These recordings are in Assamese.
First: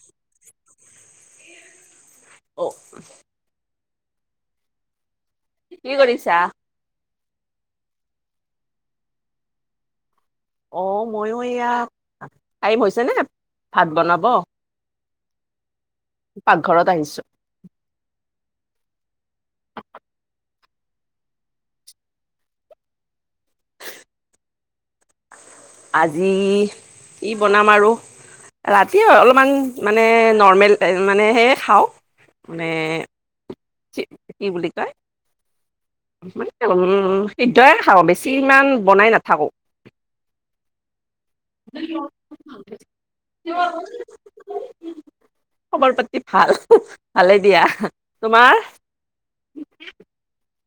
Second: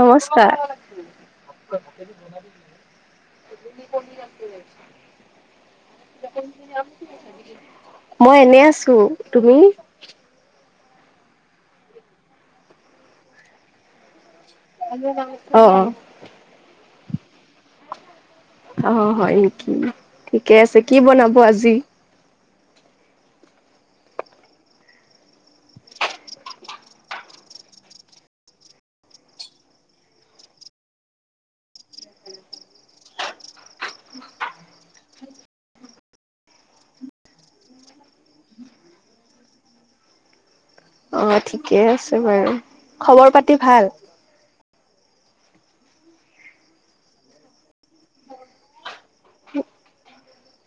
নমস্কাৰ অ কি আ কৰিছা? [inaudible] মই এনে আছো তুমি অ ময়ো এয়া টাইম হৈছে নে ভাত বনাব অ অ পাকঘৰত আহিছো অ হয় নেকি ঠিকে আছে কি বনাব আজি আজি ই বনাম আৰু ৰাতি হয় অলপমান মানে নৰ্মেল দাইল হে মানে সে খাওঁ মানে চ কি বুলি কায় [inaudible] মানে উম সিদ্ধইে খা বেছি ইমান বনাই নাথাকো [inaudible] আহ ঠিকে আছে বাৰু খবৰ পাতি ভাল খবৰ পাতি ভাল ভালে দিয়া তোমাৰ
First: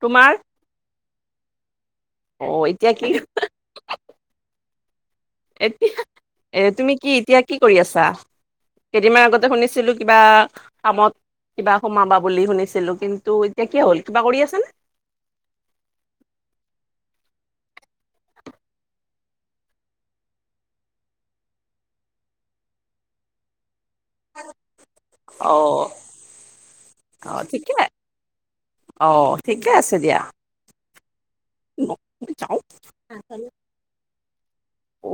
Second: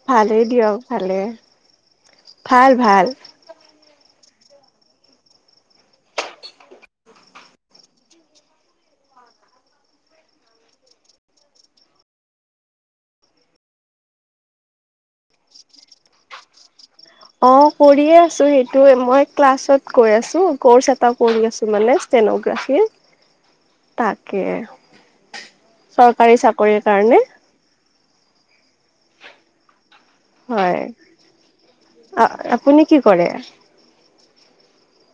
তোমাৰ ভালেই দিয়ক ভালে অ ভাল এতিয়া ভাল কি এতিয়া এ তুমি কি এতিয়া কি কৰি আছা কেইদিনমান আগতে শুনিছিলো কিবা কামত কিবা সোমাবা বুলি শুনিছিলো কিন্তু এতিয়া কি হ'ল কিবা কৰি আছে নে [inaudible] অ কৰিয়ে আছো সেইটো মই ক্লাছত গৈ আছো কৰ্চ এটা কৰি আছো মানে ্ৰাফ তাকে অ চৰকাৰী চাকৰিত [inaudible] অ ঠিকে অ ঠিকে আছে দিয়া হয় আ যাওঁ আপুনি কি কৰে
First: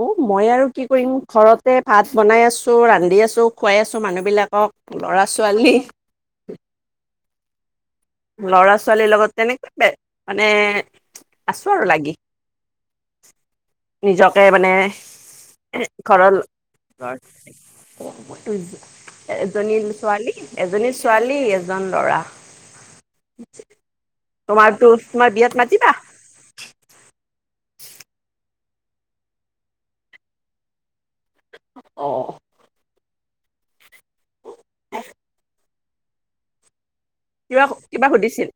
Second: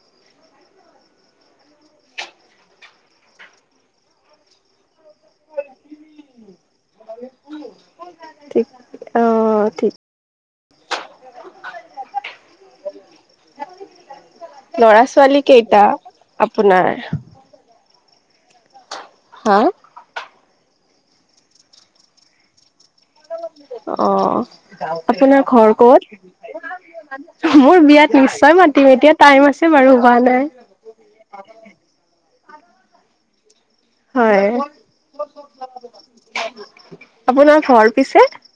অ মই আৰু কি কৰিম ঘৰতে ভাত বনাই আছো ৰান্ধি আছো খুৱাই আছো মানুহ বিলাকক লৰা ছোৱালী ভ [inaudible] ল'ৰা ছোৱালীৰ লগত তেনেকুৱ মানে আছো আৰু লাগি নিজকে মানে ল'ৰা ছোৱালী কেইটা ঘৰৰ আপোনাৰ জ হা ধ্বনিিল ছোৱালী এজনী ছোৱালী এজন লৰা অ তোমাৰতো অ তোমাৰ আপোনাৰ বিয়াত ঘৰ মাতিবা কত মোৰ বিয়াত নিশ্চয় মাত এতিয়া টাইম আছে বাৰু হোৱা নাই অ হয় কিবা আপোনাৰ ঘৰ কিবা পিছে সুধিছিল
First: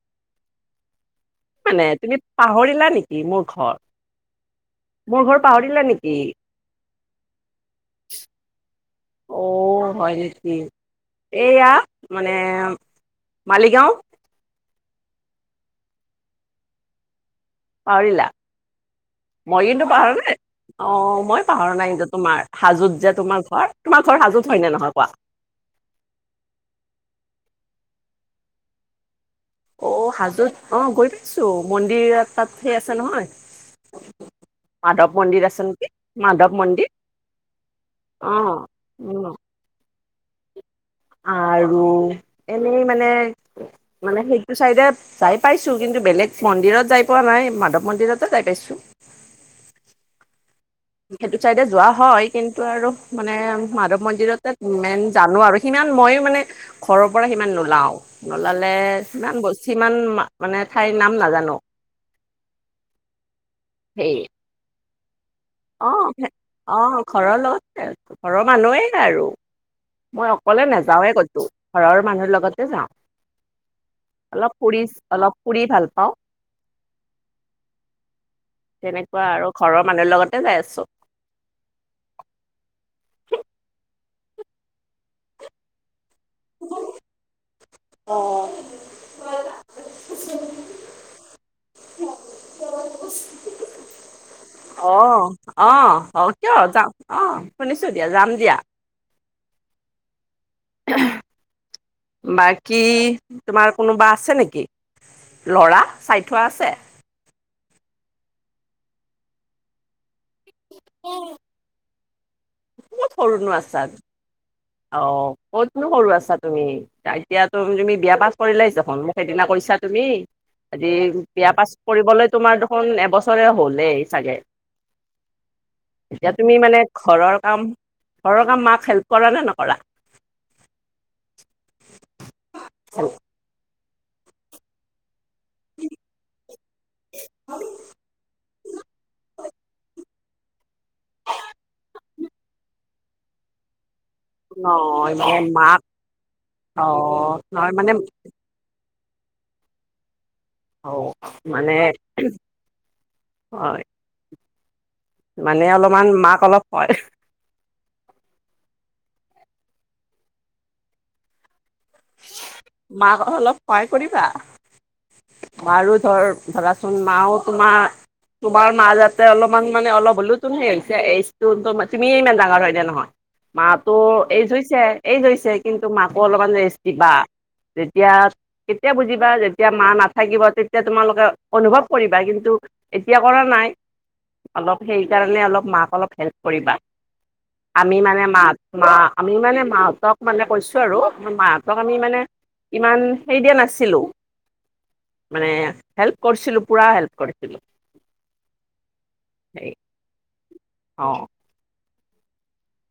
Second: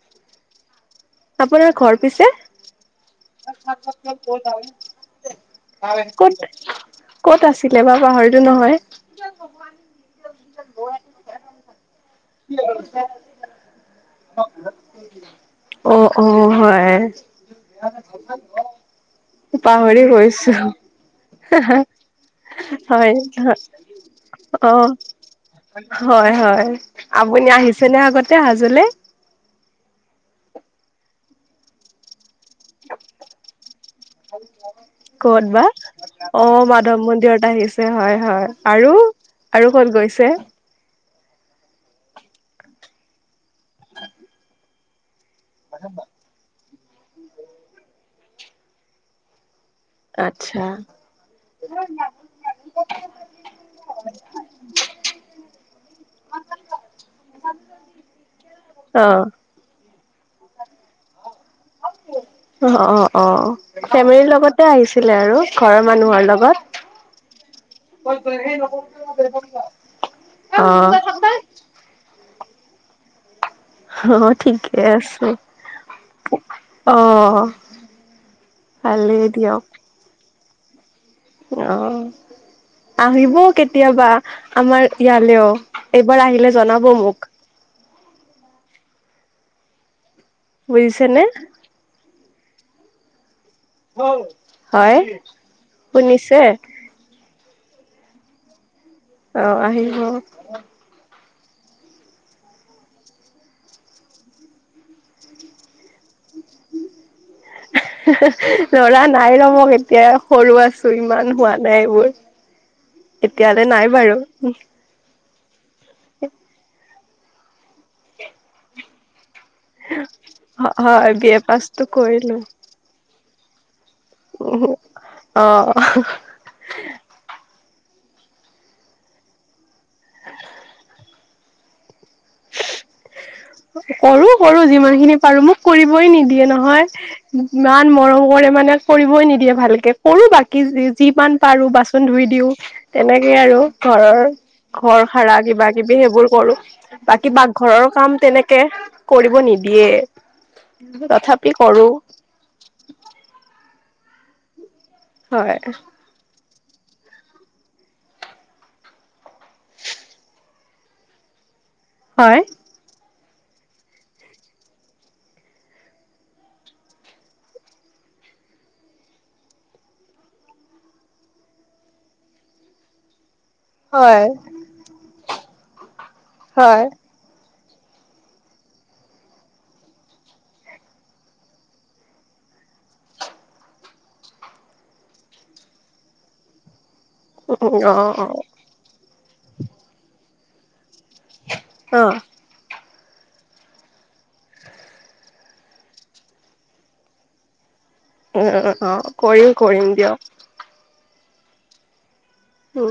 আপোনাৰ মানে ঘৰ তুমি পিছে পাহৰিলা নেকি মোৰ ঘৰ মোৰ ঘৰ পাহৰিলা নেকি কত কত আছিলে বা পাহৰিতটো নহয় অ হয় নেকি এইয়া মানে মালিগাঁও অ অ হয় পাহৰিলা মই কিন্তু পাহৰি পাহৰা নাই গৈছো অ মই পাহাৰ হয়। নাই কিন্তু তোমাৰ হাজোত যে তোমাৰ ঘৰ তোমাৰ ঘৰ সাজুত হয় ন অ', নহয় কোৱা হয় হয় আপুনি আহিছে নে আগতে হাজলে অ হাজত অ গৈ পাইছোঁ মন্দিৰ তাত সেই আছে নহয় মাধৱ কত মন্দিৰ আছে বা নেকি অ মন্দিৰ মাধৱ মন্দিৰত আহিছে হয় অ হয় আৰু উম আৰু কত গৈছে আৰু এনেই মানে মানে সেইটো চাইডে যাই পাইছো কিন্তু বেলেগ মন্দিৰত যাই পোৱা নাই মাধৱ মন্দিৰতে যাই পাইছো আা সেইটো চাইডে যোৱা হয় কিন্তু আৰু মানে মাধৱ মন্দিৰতে মেইন জানো আৰু সিমান ইমান মইো মানে ঘৰৰ পৰা সিমান নোলাও নোলালে অ', সিমান বস্তু ইিমান অ অ অ ফেমিলিৰ লগতে আহিছে আছিলে আৰু ঘৰৰ মানুহৰ আহ লগত আহ ঘৰৰ লগত ঘৰৰ মানুহেই আৰু মই অ অকলে নাযাওঁৱে কছো ঘৰৰ মানুহৰ লগতে অ যাওঁ অলপ ঠিকে পুৰি আছে অলপ পুৰি ভাল পাওঁ অ তেনেকুৱা ভালেই আৰু দিয়ক ঘৰৰ মানুহৰ লগতে যাই আছো অ আহিব কেতিয়াবা আমাৰ ইয়ালৈও এইবাৰ আহিলে জনাব মোক ব বুজিছনেে হ অ অ অ কিয় যাম অ শুনিছো দিয়া যাম দিয়া অ আহিব বাকী তোমাৰ কোনোবা আছে নেকি লৰা চ থোৱা আছে লৰা নাই ৰমক এতিয়া সৰু আছো ইমান হোৱা নাই এইবোৰ ক'ত সৰুনো এতিয়াললে আছা? নাই বাৰু অ ক'তনো সৰু আছা তুমি এতিয়া তুম তুমি বিয়া পাছ কৰিলো আহিছা ফ সেইদিনা কৰিছা তুমি আদি হয় বি এ বিয়া পাছ পাছটো কৰিবলৈ কৰিলো তোমাৰ দেখোন এবছৰে হ'লেই চাগে অ এতিয়া তুমি মানে ঘৰৰ কাম ঘৰৰ কাম মাক হেল্প কৰা নে নকৰা হয় কৰো কৰো যিমান খিনি বাৰু মোক কৰিবই নিদিয়ে নহয় ইমান মৰম কৰে মানে কৰিবই নিদিয়ে ভালকে সৰু বাকী যিমান পাৰো বাচন ধুই দিও তেনেকে আৰু ঘৰৰ ঘৰ নহয় সাৰা মানে কিবা মাক কিবি সেইবোৰ কৰো বাকী অ', নহয় পাকঘৰৰ মানে কাম তেনেকে কৰিব নিদিয়ে অ তথাপি মানে কৰো। হয় হয় মানে অলপমান মাক অলপ হয় হয় মাক অলপ সহায় কৰিবা বাৰো ধৰ ধৰাচোন মাও তোমাৰ তোমাৰ মা যাতে অলপমান মানে অলপ হলেও তো এজতো এই তুমিয়ে ইমান ডাঙৰ হয়নে নহয় মাতো হয় এইজ হৈছে এইজই হৈছে কিন্তু মাকো অলপমান ৰেষ্ট হয় দিবা যেতিয়া কেতিয়া বুজিবা যেতিয়া মা না থাকিব তেতিয়া তোমালোকে অনুভৱ কৰিবা কিন্তু এতিয়া কৰা নাই অলপ সেই কাৰণে অলপ মাক অলপ হেল্প কৰিবা অ আমি মানে অ মাহ মা আমি মানে মাহতক মানে কৈছো আৰু আৰ মাহতক আমি অ মানে ইমান হেৰি দিয়া নাছিলো মানে হেল্প কৰিছিলোঁ পুৰা হেল্প কৰিছিলোঁ উম অ কৰিম কৰিম দিয়ক অ উ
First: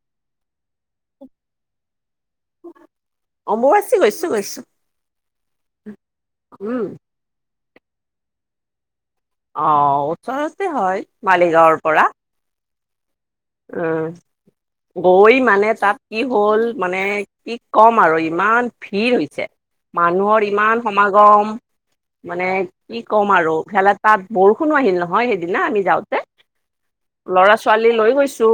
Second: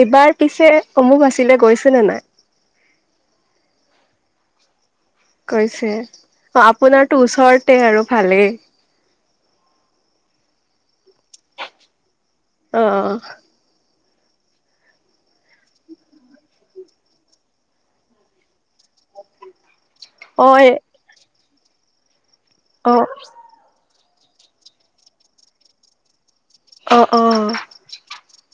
এইবাৰ পিছে অমুক আছিলে গৈছে নাই অম্ববাচী গৈছো গৈছো কৈছে অ আপোনাৰ তো ওচৰতে আৰু ভালেই আহ ওচৰতে হয় মালিগাঁৱৰ পৰা অ অ অ গৈ মানে তাত কি হ'ল মানে কি ক'ম আৰু ইমান ভিৰ হৈছে অ মানুহৰ এ ইমান সমাগম মানে অ কি ক'ম আৰু ইফালে তাত বৰষুণো আহিল নহয় সেইদিনা আমি যাওঁতে অ লৰা অ ছোৱালী লৈ গৈছো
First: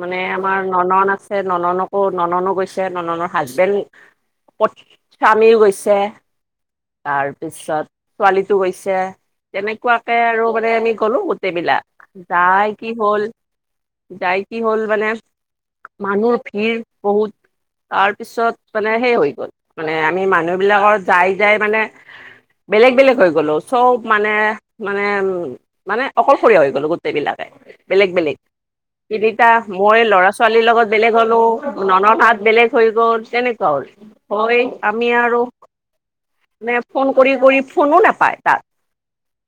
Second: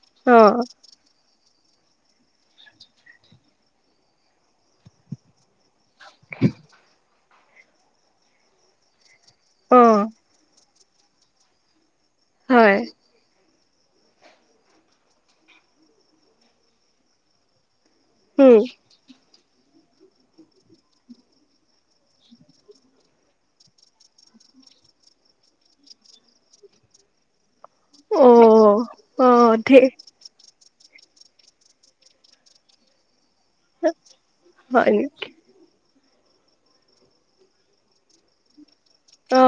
মানে অ আমাৰ ন নন আছে নননকো নননো গৈছে নননৰ হাজবেণ্ড স্বামীও গৈছে তাৰ পিছত ছোৱালীটো গৈছে অ তেনেকুৱাকে আৰু মানে আমি গলো গোটেইবিলাক যাই হয় কি হ'ল যাই কি হ'ল মানে মানুহ ভিৰ বহুত তাৰ পিছত উম মানে সেই হৈ গ'ল মানে আমি মানুহ বিলাকৰ যাই যাই মানে বেলেগ বেলেগ হৈ গ'লো চব মানে মানে উ মানে অকলশৰীয়া হৈ গলো গোটেই বিলাকে বেলেগ অ বেলেগ অ তিনিটা ধেই মই ল'ৰা ছোৱালীৰ লগত বেলেগ হ'লো ননৰ হাত বেলেগ হৈ গ'ল তেনেকুৱা হ'ল হয় আমি আৰু মানে ফোন কৰি কৰি ফোনো নোপায় তাত অ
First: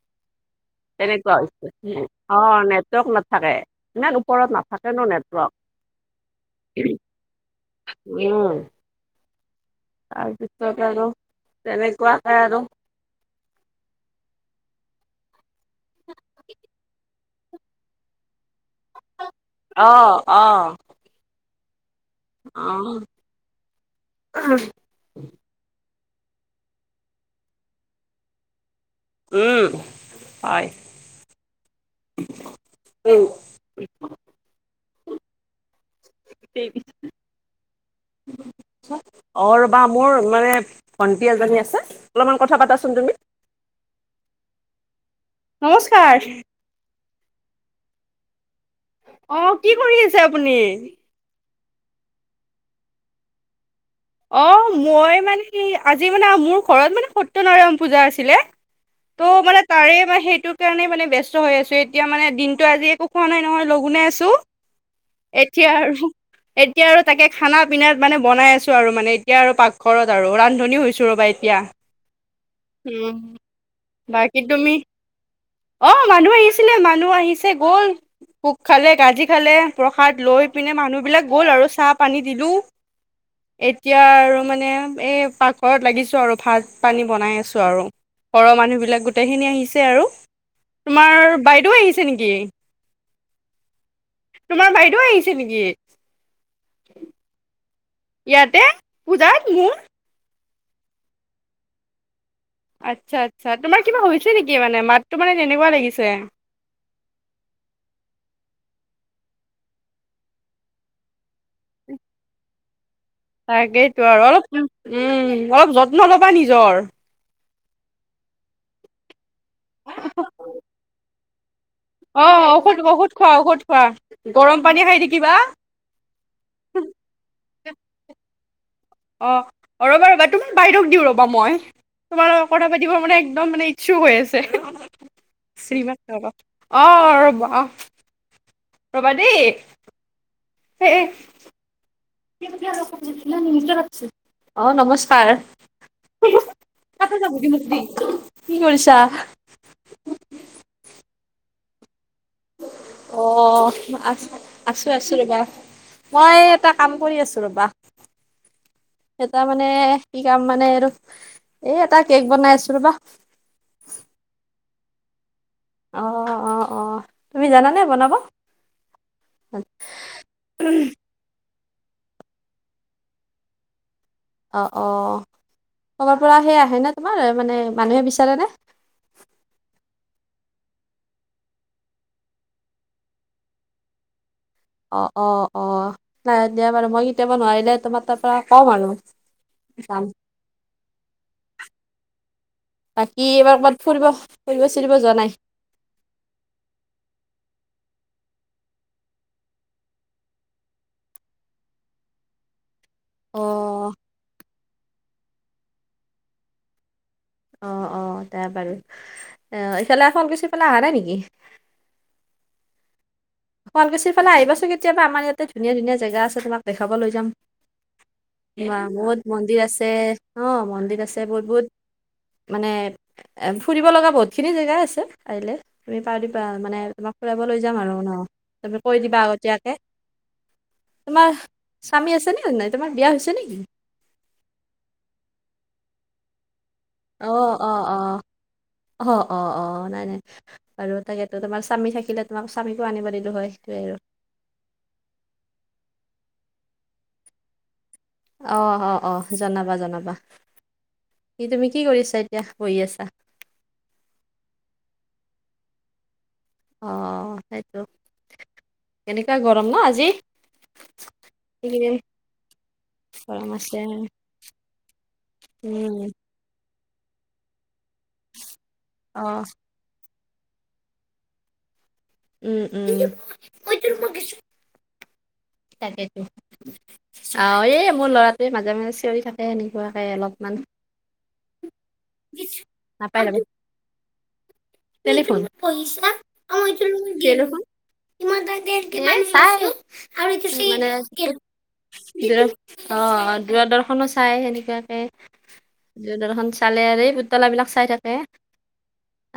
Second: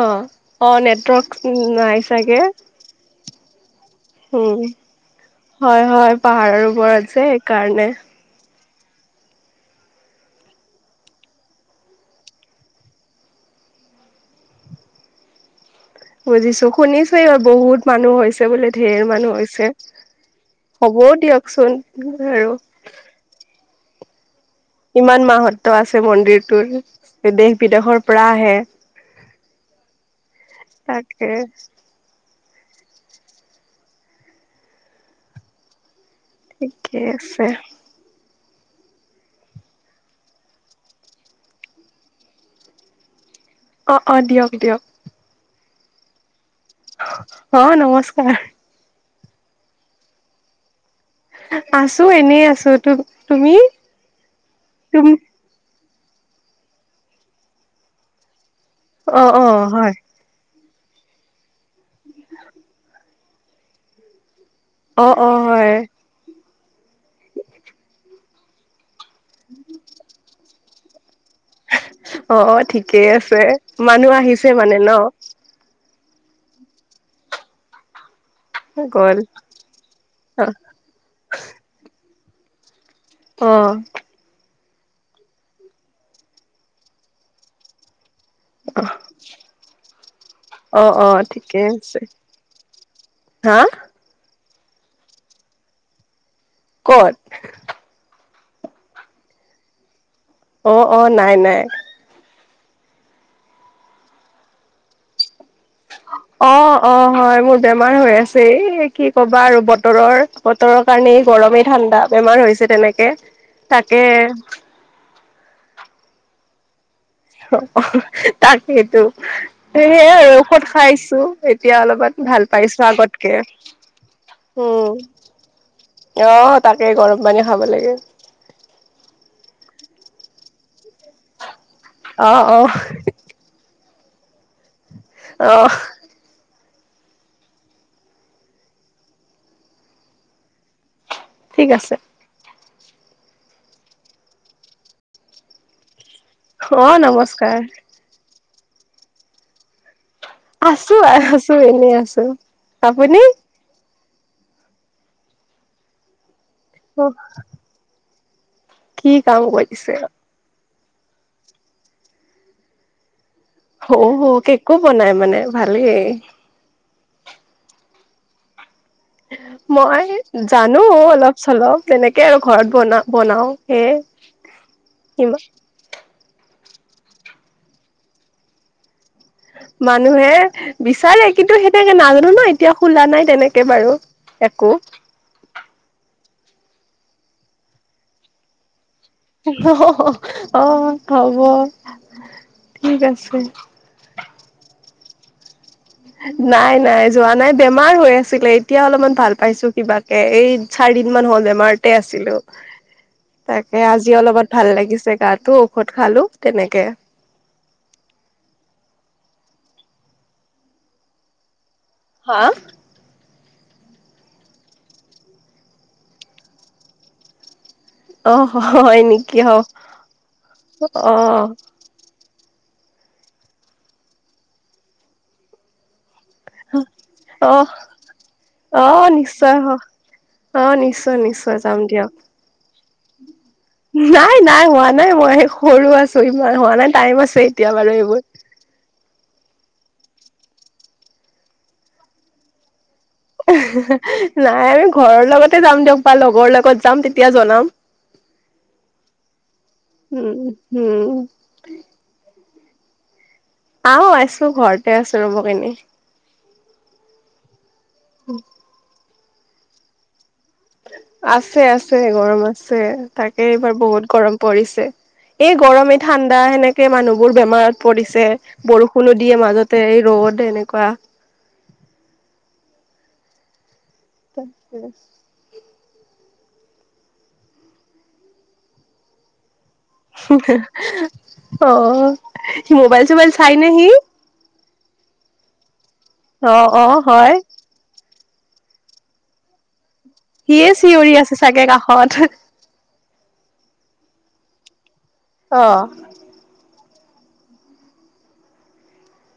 অ নেটৱৰ্ক তেনেকুৱা নাই হৈছে অ চাগে নেটৱৰ্ক নাথাকে এনে ওপৰত উম নাথাকে ন হয় হয় পাহাৰৰ নেটৱৰ্ক ওপৰত যে সেইকাৰণে উম তাৰপিছত আৰু তেনেকুৱাকাই আৰু উ বুজিছো শুনিছো এইবাৰ বহুত মানুহ বুলি ধেৰ মানুহ হৈছে অ অ হ'ব দিয়কচোন আৰু অ ইমান মাহত্ব আছে মন্দিৰটোৰ দেশ বিদেশৰ পৰা আহে উম হয় তাকে আহ ঠিকে আছে অ ৰ' বা মোৰ মানে ভণ্টি এজনী আছে অলপমান কথা পাতাচোন তুমি অ অ দিয়ক দিয়ক। নমস্কাৰ। অ নমস্কাৰ। অ কি কৰি আছে আপুনি? আছো এনেই আছো ত তুমি? অ তুম মই মানে আজি মানে মোৰ ঘৰত মানে সত্যনাৰায়ণ পূজা আছিলে। অ ত' অ মানে হয় তাৰে মে সেইটোৰ কাৰণে মানে ব ব্যস্ত হৈ আছো এতিয়া মানে দিনতটো আজিো। পোৱা নাই নহয় লগোনেে আছোঁ। অ অ হয়। এতিয়া আৰু তাকে খানা পিিনাত মানে বনাই আছো আৰু মানে এতিয়া আৰু পাকঘৰত আৰু ৰান্ধনী হৈছো ৰ'বা। এতিয়া অ ঠিকেই উম, আছে মানুহ বাকী আহিছে তুমি মানে ন। অ মানুহ আহিছিলে মানুহ আহিছে গ'ল। কোক খালে গ'ল কাজি খালে প্ৰসাদ অ লৈ পিনে মানুহবিলাক গ'ল আৰু চাহ পানী দিলোঁ। অ এতিয়া আৰু মানে এই পাকৰত লাগিছো আৰু ভাত পানী বনাই আছো আৰু ঘৰৰ মানুহ বিিলাক গোটেইখিনি আহিছে আৰু অ অ তোমাৰ ঠিকে বাইদেউ আছে আহিছে নেকি? হা। তোমাৰ বাইদেউ আহিছে নেকি? কত? ইয়াতে পজাত মন। অ অ নাই নাই। আচ্ছা আচ্ছা তোমাৰ কিবা হৈছে নেকি মানে মাতটো মানে? তেনেকুৱা লাগিছে। অ অ হয় মোৰ বেমাৰ হৈ আছে কি কবা আৰু। বতৰৰ বতৰৰ কাৰণে গৰমেই ঠাণ্ডা বেমাৰ হৈছে তেনেকে। তাকে তাকেইতো আৰু অলপ উম অলপ যত্ন লবা নিজৰ। তাকেইেতো সেইাই আৰু ঔষধ খাইছো। এতিয়া অলপমান অ ভাল ঔষধ পাইছো ঔষধ আগতকে খোৱা ঔষধ খোৱা গৰম পানী উম। খাই থাকিবা আহ তাকে গৰম পানী খাব লাগে। অ ৰ'বা ৰ'বা তুমাৰ বাইদেক দিও ৰবা মই তোমাৰ অ লগত অ কথা পাতিব মানে একদম মানে। শু হৈ আছে অ শ্ৰীমাস বাবা। অ ৰবা ৰবা দেই হ। ঠিক আছে। অ নমস্কাৰ। অ ক নমস্কাৰ। যাবম কি কৰিছা। আছো আছো এনে আছো। আপুনি? অ আছ আছো আছো ৰবা মই এটা কাম অ কৰি আছো ৰবা। কি এটা কাম মানে কৰিছে? কি কাম মানে আৰু এই এটা কেক বনাই আছো ৰবা। অ হ কেকো বনাই মানে। ভালেই। অ অ অ তুমি জানানে বনাব? মই জানো অলপ। চলাও তেনেকে আৰু ঘৰত বনা বনাও সেয়ে। অ অ ইমা তবাৰ পৰা সেই। হয়ে ন তোমাৰ মানে মানুহে বিচাৰে নে? মানুহে বিচাৰে কিন্তু সেনেকে নাজানো ন এতিয়া খোলা নাই তেনেকে বাৰু। একো। অ অ অ নাই দিয়া বাৰু মই কেতিয়াবা নোৱাৰিলে তোমাৰ তাৰ পৰা কম আৰু। যাম অ অ খব। বাকী এইবাৰ ক'ৰবাত ফুৰিব ফুৰিব চৰিব যোৱা নাই? নাই নাই যোৱা নাই বেমাৰ হৈ আছিলে এতিয়া অলপমান ভাল পাইছো কিবাকে এই চাৰি। দুদিন মান হ'ল বেমাৰতে আছিলো। অ' তাকে আজি অলপত ভাল লাগিছে গাটো ঔষধ খালো তেনেকে। অ অ ত বাৰু আহ ইফালে ফলকুচি পেলাই অহা নাই নেকি হা শুৱালকুছিৰ ফালে আহিবাচোন কেতিয়াবা আমাৰ ইয়াতে ধুনীয়া ধুনীয়া জেগা আছে তোমাক দেখাব লৈ যাম অ বা হয় বহুত নেকি অ মন্দিৰ আছে অ মন্দিৰ অ আছে বহুত বহুত মানে এ ফুৰিব লগা বহুতখিনি জেগা আছে পাৰিল াৰ দিবা মানে তোমাক ফুৰাইব অ লৈ যাম আৰু ন তুমি অ কৈ দিবা নিশ্চয় হ আগতীয়য়াকে অ নিশ্চয় তোমাৰ নিশ্চয় যাম স্বামী দিয়ক আছে নে হয় তোমাৰ বিয়া হৈছে নেকি নাই নাই হোৱা নাই মই সৰু আছো ইমান হোৱা নাই টাইম অ', আছে এতিয়া অ', বাৰু অ', এইবোৰ অ অ অ নাই নাই বাৰু তাকেতো তোমাৰ স্বামী থাকিলে তোমাৰ স্বামী নাই আমি ঘৰৰ লগতে যাম দিয়ক বা লগৰ লগত যাম তেতিয়া জনাম অ অ অ জনাবা জনাবা উম, উম, কি তুমি কি কৰিছা এতিয়া হৈ আছা আহ আছো ঘৰতে আছো ৰব কিনি অ সেইটোো উম এনেকুৱা গৰম ন আজি আছে এইকেইদিন আছে গৰম আছে তাকে গৰম এইবাৰ আছে বহুত গৰম পৰিছে এই উম গৰমেই ঠাণ্ডা সেনেকে ে মানুহ বোৰ বেমাৰত পৰিছে অ বৰষুণোদিয়ে মাজতে ৰ'দ এনেকুৱা উম উম তিক আ তাকেইো অ এই মোৰ লৰাটোৱে মাজে মাজে চিঞৰি থাকে হেনক অ স মোবাইল নাপাই চোবাইল ৰব চাই ন সি টেলিফোন অ অ হয় ই ম দে দিিল চা আৰু সিয়ে চিঞৰি আছে চাগে কাষত। অ দূৰ দৰ্শন চাই সেনেকুৱাকে অ'। যৰখন চালে আৰু পুতল বিলাক চাই থাকে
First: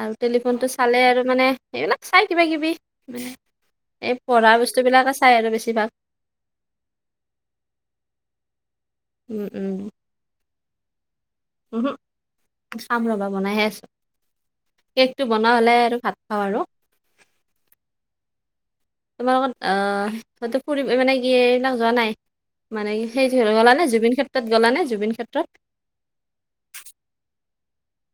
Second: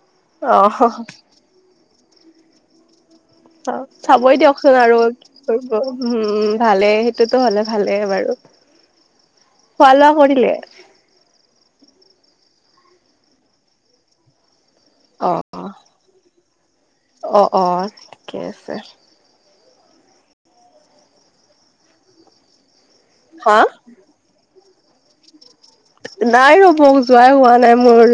আৰু টেলিফোনটো অ', চালে আৰু মানে এইেইবিলাক চাই কিবা কিবি মানে অ এই চাবই পঢ়া দিয়কচোন বস্তু আৰু বিলাকে চাই আৰু কি বেছিভাগ কৰ উম ভালে সেইটোতো হ'লে ভালেই বাৰু উম পালা পনিলে উ চাম ৰবা বনাইহে আছো কেকটো অ', বনা অ'। হ'লে আৰু ভাত খাওঁ আৰু িকে আছে তোমাৰ লগত আহ হয়তো ফুৰিব মানে কি এইবিলাক যোৱা নাই মানে সেই হা? গ'লানে জুবিন ক্ষেত্ৰত গ'লানে জুবিন ক্ষেত্ৰত নাই ৰব যোৱাই হোৱা নাই মোৰ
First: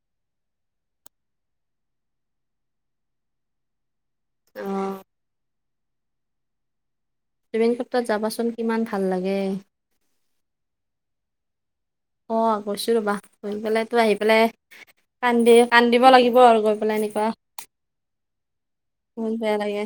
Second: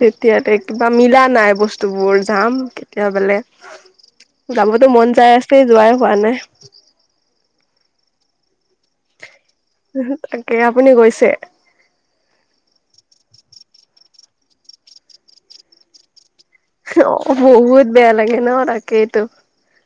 তেতিয়াতে কিবা মিলা নাই বস্তুবোৰ যাম কেতিয় বলে অ যাবতো মন যাই আছে যোৱাই হোৱা নাই টত যাবাচোন কিমান ভাল লাগে তাকে আপুনি গৈছে অ কৈছো ৰবা গৈ পেলাই তো আহি পেলাই কান্দি কান্দিব লাগিব আৰু গৈ পেলাই অ এনেকুৱা বহুত বেয়া লাগে ন তাকেইতো বহুত বেয়া লাগে